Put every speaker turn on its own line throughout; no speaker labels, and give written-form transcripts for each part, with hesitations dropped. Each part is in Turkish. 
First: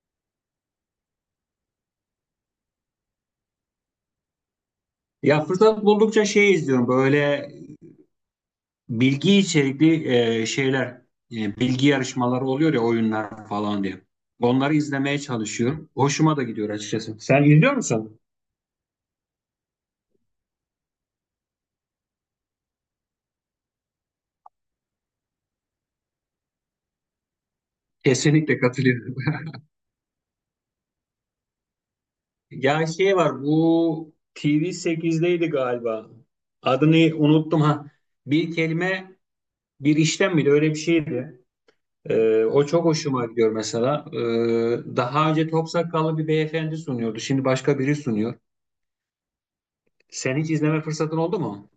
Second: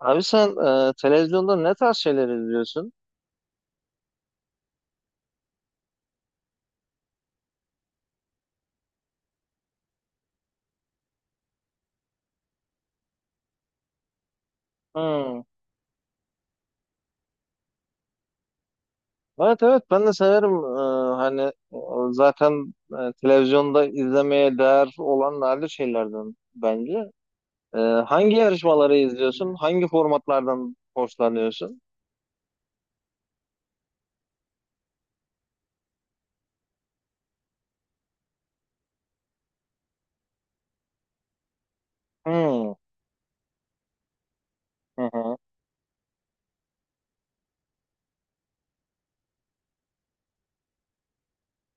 Abi sen, televizyonda ne tarz şeyler izliyorsun?
Ya fırsat buldukça şey izliyorum böyle bilgi içerikli şeyler, bilgi yarışmaları oluyor ya, oyunlar falan diye. Onları izlemeye
Hmm.
çalışıyorum. Hoşuma da gidiyor açıkçası. Sen izliyor musun?
Evet evet, ben de severim. Hani, e, zaten televizyonda izlemeye değer olan nadir şeylerden bence. Hangi
Kesinlikle
yarışmaları
katılıyorum.
izliyorsun? Hangi formatlardan hoşlanıyorsun?
Ya şey var, bu TV8'deydi galiba. Adını unuttum ha. Bir kelime bir işlem miydi, öyle bir şeydi. O
Hmm.
çok hoşuma gidiyor mesela.
Hı
Daha
hı.
önce Topsakallı bir beyefendi sunuyordu. Şimdi başka biri sunuyor. Sen hiç izleme fırsatın oldu mu?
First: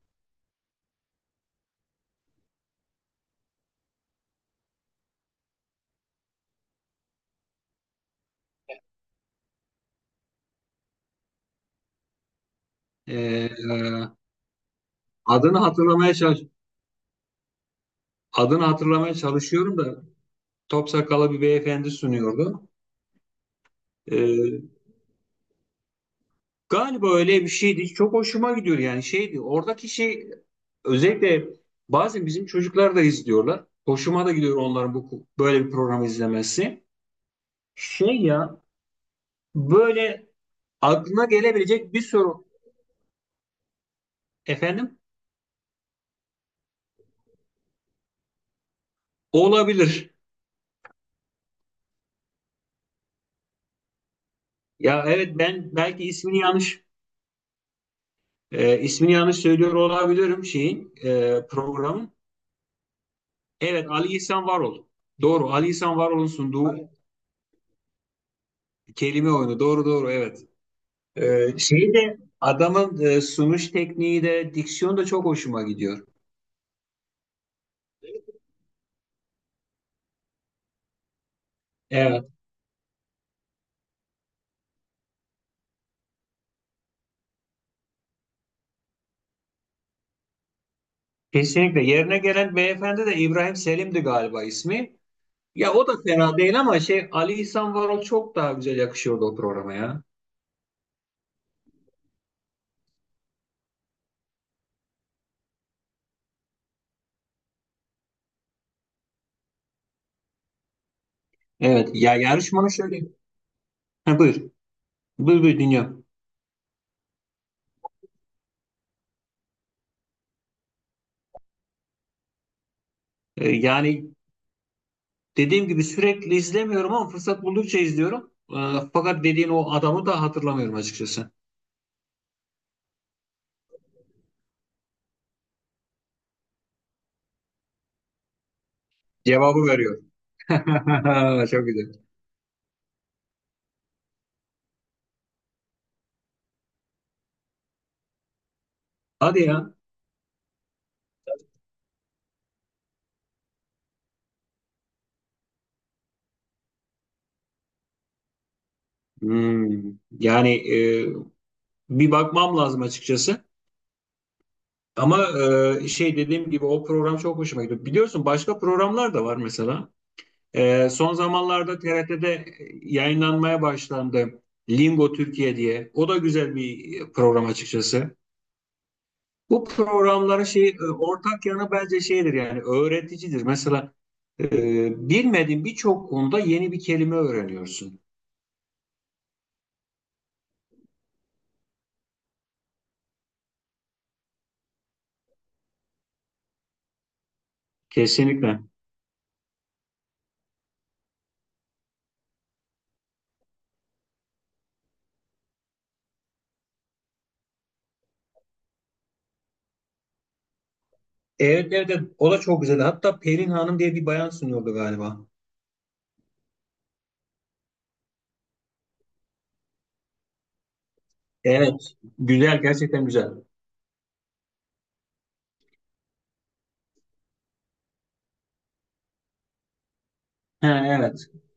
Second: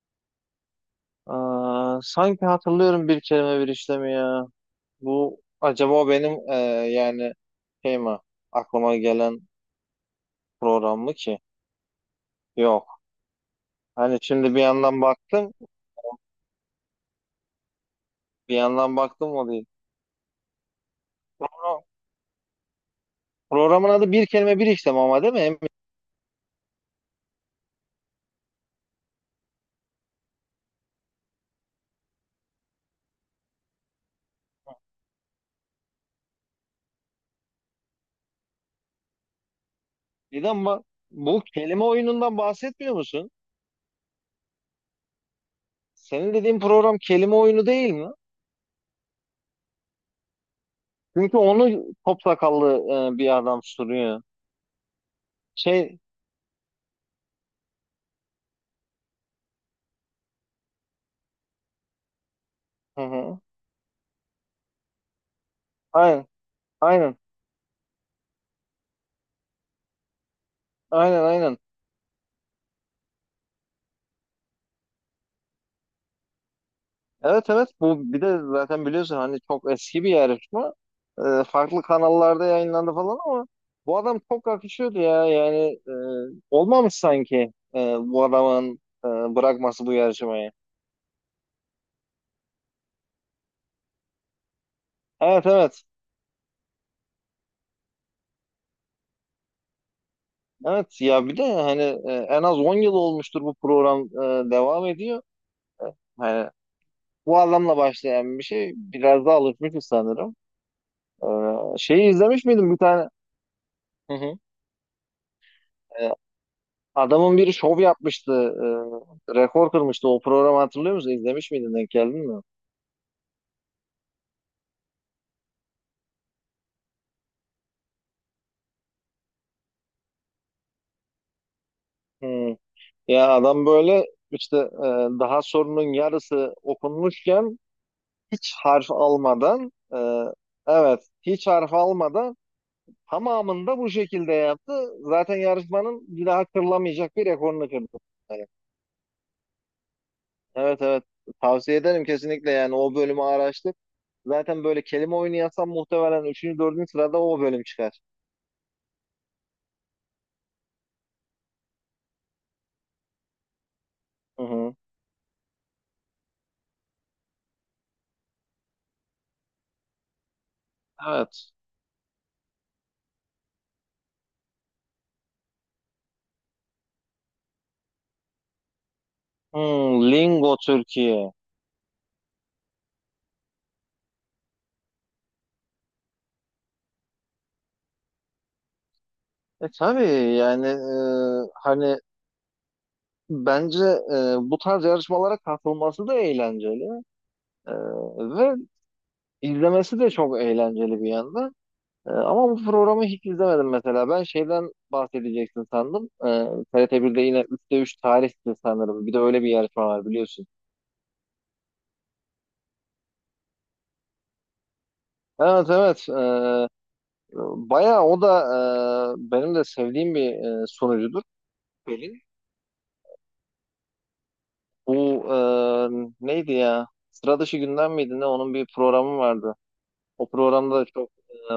Aa, sanki hatırlıyorum bir kelime bir işlemi ya. Bu acaba o benim yani şey mi, aklıma gelen program mı ki? Yok.
Ee,
Hani şimdi bir yandan baktım.
adını hatırlamaya çalış
Bir
Adını
yandan
hatırlamaya
baktım, o değil.
çalışıyorum da top sakallı bir
Program-
beyefendi sunuyordu.
Programın adı bir kelime
Ee,
bir işlem ama, değil mi? Emin
Galiba öyle bir şeydi. Çok hoşuma gidiyor, yani şeydi. Oradaki şey, özellikle bazen bizim çocuklar da izliyorlar. Hoşuma da gidiyor onların bu böyle bir programı izlemesi. Şey ya, böyle
değil, ama
aklına
bu kelime
gelebilecek bir
oyunundan
soru,
bahsetmiyor musun?
efendim,
Senin dediğin program kelime oyunu değil mi?
olabilir.
Çünkü onu top sakallı bir adam soruyor.
Ya evet, ben
Şey,
belki ismini yanlış. İsmini yanlış söylüyor olabilirim şeyin, programın.
hı hı.
Evet, Ali İhsan Varol. Doğru, Ali İhsan
Aynen,
Varol'un sunduğu
aynen,
kelime oyunu. Doğru doğru, evet.
aynen, aynen.
Şey de adamın, sunuş tekniği de, diksiyon da çok hoşuma gidiyor.
Evet evet, bu bir de zaten biliyorsun, hani çok eski bir yarışma. Farklı
Evet.
kanallarda yayınlandı falan ama bu adam çok akışıyordu ya. Yani e, olmamış sanki bu adamın bırakması bu yarışmayı.
Kesinlikle. Yerine gelen beyefendi de İbrahim Selim'di galiba ismi.
Evet
Ya
evet.
o da fena değil ama şey, Ali İhsan Varol çok daha güzel yakışıyordu o programa ya.
Evet ya, bir de hani en az 10 yıl olmuştur bu program devam ediyor. Hani bu adamla başlayan bir şey, biraz daha alışmışız sanırım. Ee,
Evet.
şeyi
Ya
izlemiş
yarışmanın
miydin bir
şöyle.
tane? Hı
Ha,
hı.
buyur. Buyur buyur, dinliyorum.
Adamın biri şov yapmıştı, rekor kırmıştı. O programı hatırlıyor musun? İzlemiş miydin? Denk geldin mi?
Ee, Yani Dediğim gibi sürekli izlemiyorum ama fırsat buldukça izliyorum. Ee, Fakat dediğin o adamı da hatırlamıyorum açıkçası.
Hmm. Ya adam böyle işte daha sorunun yarısı okunmuşken, hiç harf
Cevabı
almadan
veriyor.
evet, hiç
Çok
harf
güzel.
almadan tamamında bu şekilde yaptı. Zaten yarışmanın bir daha kırılamayacak bir rekorunu kırdı. Yani,
Hadi ya.
evet evet, tavsiye ederim kesinlikle, yani o bölümü araştır. Zaten böyle kelime oyunu yazsam, muhtemelen 3. 4. sırada o bölüm çıkar.
Hmm. Yani, e, bir bakmam lazım açıkçası.
Hı hı.
Ama, şey, dediğim gibi o program çok hoşuma gidiyor. Biliyorsun başka programlar da var mesela. E, son
Evet.
zamanlarda TRT'de yayınlanmaya başlandı. Lingo Türkiye diye. O da güzel bir program açıkçası. Bu
Hmm,
programların
Lingo
şey,
Türkiye.
ortak yanı bence şeydir, yani öğreticidir. Mesela e, bilmediğin birçok konuda yeni bir kelime öğreniyorsun.
Tabii yani, hani bence bu tarz yarışmalara katılması da eğlenceli E, ve
Kesinlikle.
izlemesi de çok eğlenceli bir yandan. Ama bu programı hiç izlemedim mesela. Ben şeyden bahsedeceksin sandım. TRT1'de yine 3'te 3 tarihti sanırım. Bir de öyle bir yarışma var biliyorsun.
Evet evet evet. O da çok güzel. Hatta Pelin Hanım diye bir bayan sunuyordu galiba.
Evet evet. Bayağı o da benim de sevdiğim bir sunucudur.
Evet.
Pelin.
Güzel, gerçekten güzel.
Bu neydi ya? Sıra dışı gündem miydi ne? Onun bir programı vardı. O programda da
Ha,
çok
evet.
e,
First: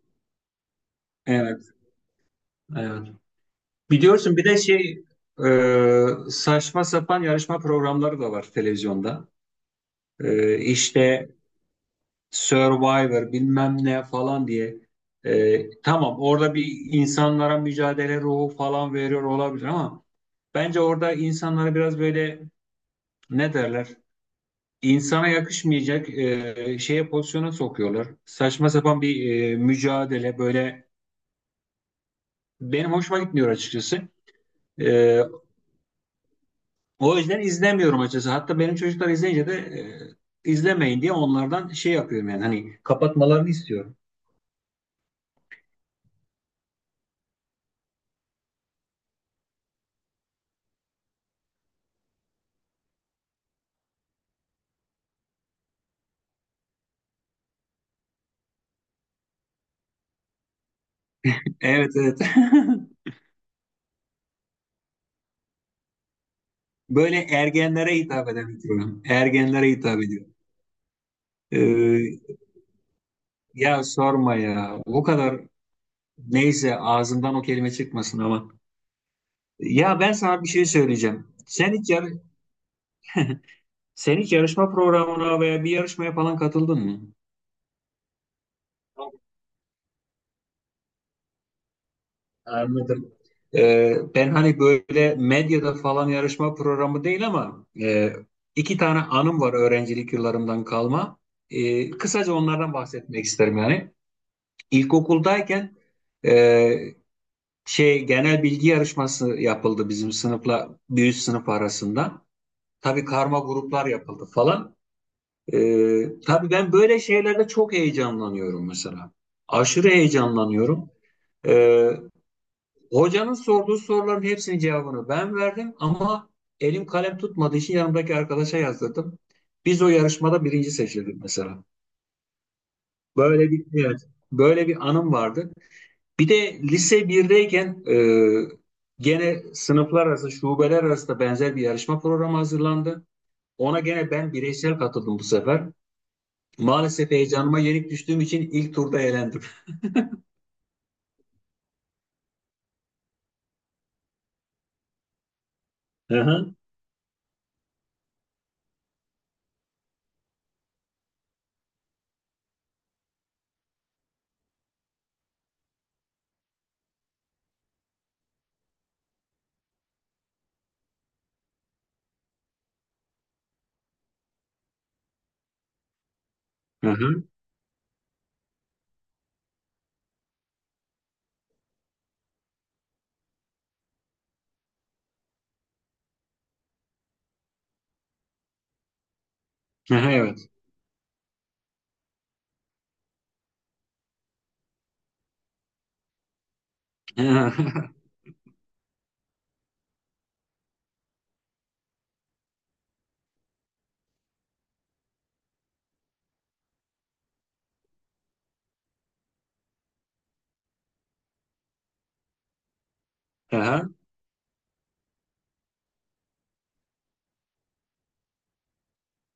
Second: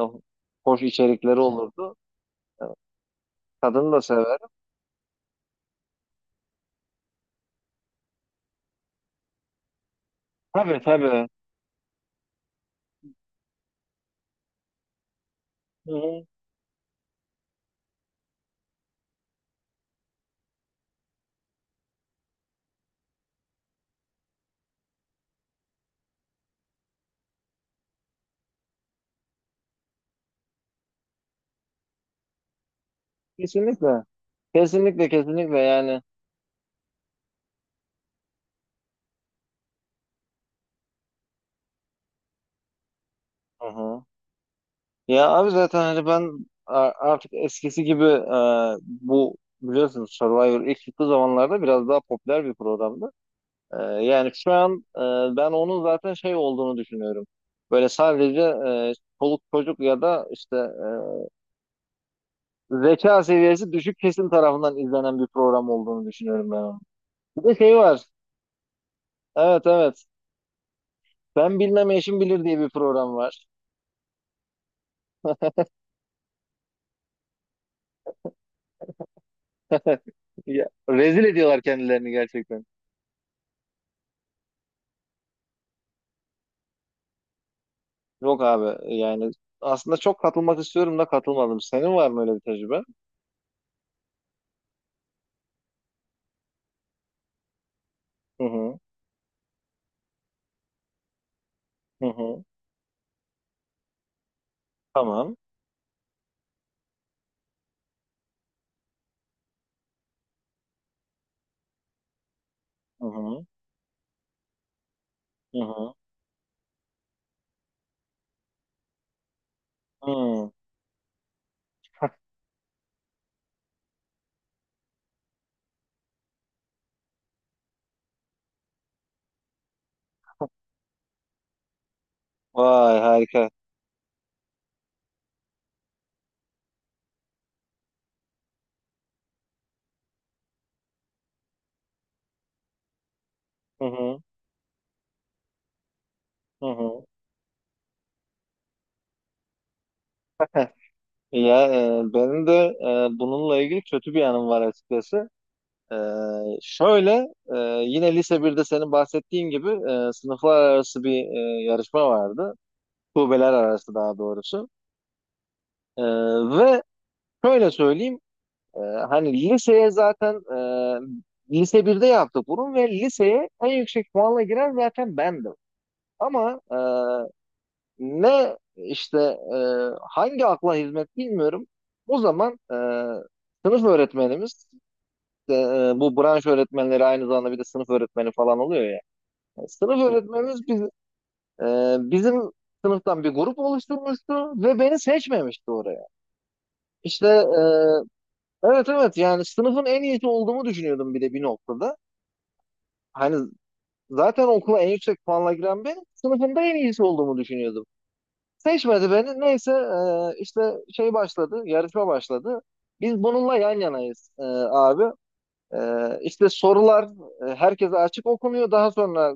hoş içerikleri
Evet.
olurdu.
Evet.
Kadın da
Biliyorsun
sever.
bir de şey, saçma sapan yarışma programları da var televizyonda. E,
Tabii tabii.
işte Survivor bilmem ne falan diye. Tamam,
Hı-hı.
orada bir insanlara mücadele ruhu falan veriyor olabilir ama bence orada insanları biraz böyle, ne derler, İnsana yakışmayacak şeye, pozisyona sokuyorlar. Saçma sapan bir mücadele, böyle benim hoşuma gitmiyor açıkçası.
Kesinlikle. Kesinlikle,
Ee,
kesinlikle yani.
O yüzden izlemiyorum açıkçası. Hatta benim çocuklar izleyince de izlemeyin diye onlardan şey yapıyorum, yani hani kapatmalarını istiyorum.
Hı-hı. Ya abi, zaten hani ben artık eskisi gibi bu, biliyorsunuz, Survivor ilk çıktığı zamanlarda biraz daha popüler bir programdı. Yani şu an ben onun zaten şey olduğunu düşünüyorum. Böyle sadece çoluk çocuk ya da işte
Evet evet.
zeka seviyesi düşük kesim tarafından izlenen bir program olduğunu düşünüyorum ben onun.
Böyle
Bir de şey
ergenlere
var.
hitap eden bir program.
Evet
Ergenlere hitap
evet.
ediyor.
Ben bilmem eşim
Ee,
bilir diye bir program var.
Ya sorma ya. O kadar, neyse, ağzımdan o kelime çıkmasın ama. Ya, ben sana bir şey
Ya, rezil
söyleyeceğim.
ediyorlar kendilerini gerçekten.
Sen hiç yarışma programına veya bir yarışmaya falan katıldın mı?
Yok abi, yani aslında çok katılmak istiyorum da katılmadım. Senin var mı öyle bir tecrübe?
Anladım. Ben hani böyle medyada falan yarışma programı değil ama
Hı
iki
hı.
tane anım var öğrencilik yıllarımdan kalma.
Hı
Kısaca
hı.
onlardan bahsetmek isterim yani.
Tamam.
İlkokuldayken e, şey, genel bilgi yarışması yapıldı bizim sınıfla bir üst sınıf arasında.
Hı
Tabii karma
hı.
gruplar yapıldı falan.
Hı hı.
Tabii ben böyle şeylerde çok heyecanlanıyorum mesela. Aşırı
Hı.
heyecanlanıyorum. Ee, Hocanın sorduğu soruların hepsinin cevabını ben verdim ama elim kalem tutmadığı için yanımdaki arkadaşa yazdırdım. Biz o yarışmada birinci seçildik mesela.
Vay, harika.
Böyle bir evet, böyle bir anım vardı. Bir de lise birdeyken gene sınıflar arası, şubeler arası da benzer bir yarışma programı hazırlandı. Ona
Hı
gene
hı.
ben bireysel katıldım bu sefer.
Hı hı.
Maalesef heyecanıma yenik düştüğüm için ilk turda elendim.
Ya benim de bununla ilgili kötü bir anım var açıkçası. Ee,
Hı hı.
şöyle e, yine lise birde, senin bahsettiğin gibi, sınıflar arası bir yarışma vardı. Kulübeler arası daha doğrusu. E, ve şöyle söyleyeyim, hani liseye zaten lise birde yaptık bunu ve liseye en yüksek puanla giren zaten bendim. Ama
Hı hı.
ne işte, e, hangi akla hizmet bilmiyorum. O zaman sınıf öğretmenimiz, e, bu branş öğretmenleri aynı zamanda bir de sınıf öğretmeni falan oluyor ya.
Hı
Sınıf
hı, evet.
öğretmenimiz bizim sınıftan bir grup oluşturmuştu ve beni seçmemişti oraya.
Hı
İşte
hı.
evet evet, yani sınıfın en iyisi olduğumu düşünüyordum bir de bir noktada. Hani zaten okula en yüksek puanla giren ben, sınıfında en iyisi olduğumu düşünüyordum. Seçmedi beni. Neyse işte şey başladı, yarışma başladı. Biz
Hı
bununla yan
hı.
yanayız, abi. E, işte sorular herkese açık okunuyor. Daha sonra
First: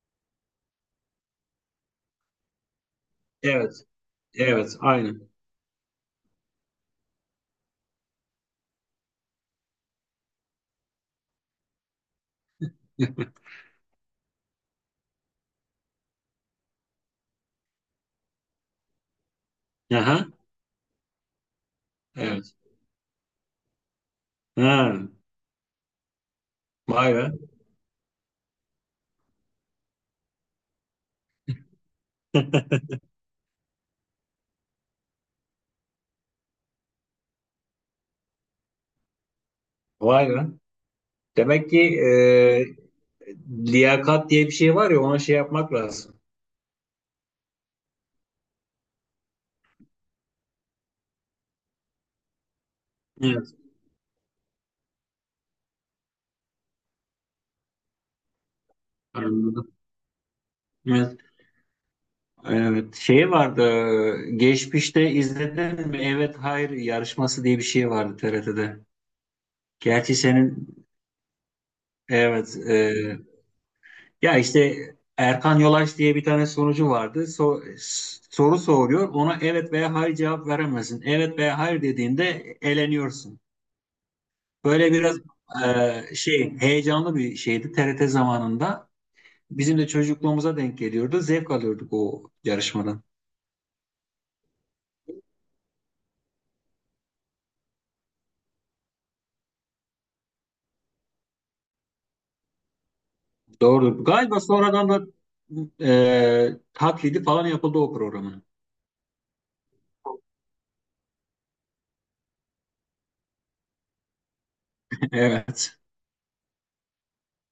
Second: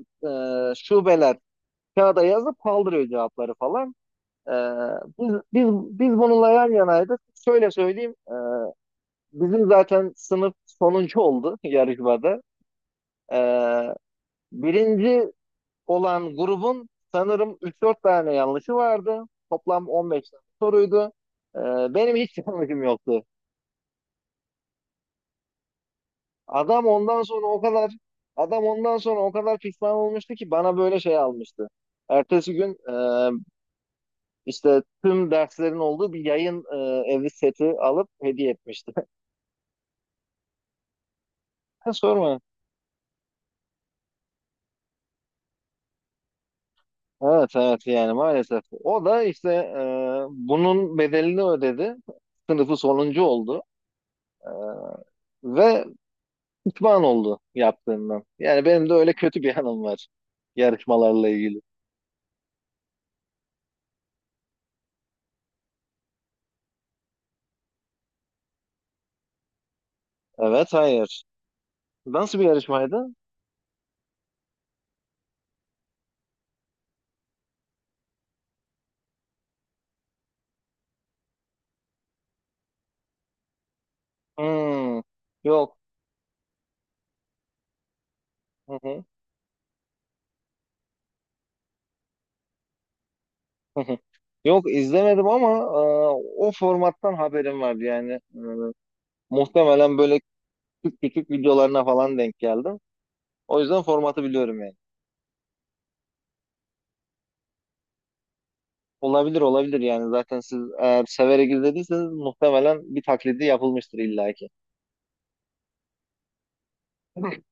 şubeler kağıda yazıp kaldırıyor cevapları
Evet.
falan. Ee,
Evet. Aynen.
biz, biz, biz bununla yan yanaydık. Şöyle söyleyeyim. Bizim zaten sınıf sonuncu oldu yarışmada. Ee, birinci olan grubun sanırım üç dört tane yanlışı vardı. Toplam on
Aha,
beş tane soruydu. Ee, benim hiç
evet.
yanlışım yoktu.
Ha,
Adam
vay
ondan sonra
be.
o kadar adam ondan sonra o kadar pişman olmuştu ki, bana böyle şey almıştı. Ertesi gün işte tüm derslerin olduğu bir yayın evi seti alıp hediye etmişti.
Vay be. Demek ki,
Sorma.
liyakat diye bir şey var ya, ona şey yapmak lazım.
Evet evet, yani maalesef. O da işte bunun bedelini ödedi. Sınıfı sonuncu
Evet,
oldu ve pişman oldu yaptığından. Yani benim de öyle kötü bir
anladım.
anım var
Evet.
yarışmalarla ilgili.
Evet. Şey vardı, geçmişte izledin mi? Evet hayır yarışması diye bir şey vardı TRT'de. Gerçi senin
Evet hayır. Nasıl bir
evet,
yarışmaydı?
ya işte Erkan Yolaç diye bir tane sunucu vardı. Soru soruyor. Ona evet veya hayır cevap veremezsin. Evet veya hayır dediğinde eleniyorsun. Böyle
Hmm,
biraz
yok.
şey, heyecanlı bir şeydi TRT
Hı
zamanında.
hı,
Bizim de çocukluğumuza denk geliyordu. Zevk alıyorduk o yarışmadan.
hı hı. Yok izlemedim ama o formattan haberim vardı yani. Muhtemelen böyle küçük küçük videolarına falan denk geldim. O yüzden
Doğru.
formatı
Galiba
biliyorum.
sonradan da taklidi falan yapıldı o programın.
Olabilir olabilir, yani zaten siz eğer severek izlediyseniz muhtemelen bir taklidi yapılmıştır illaki.
Evet.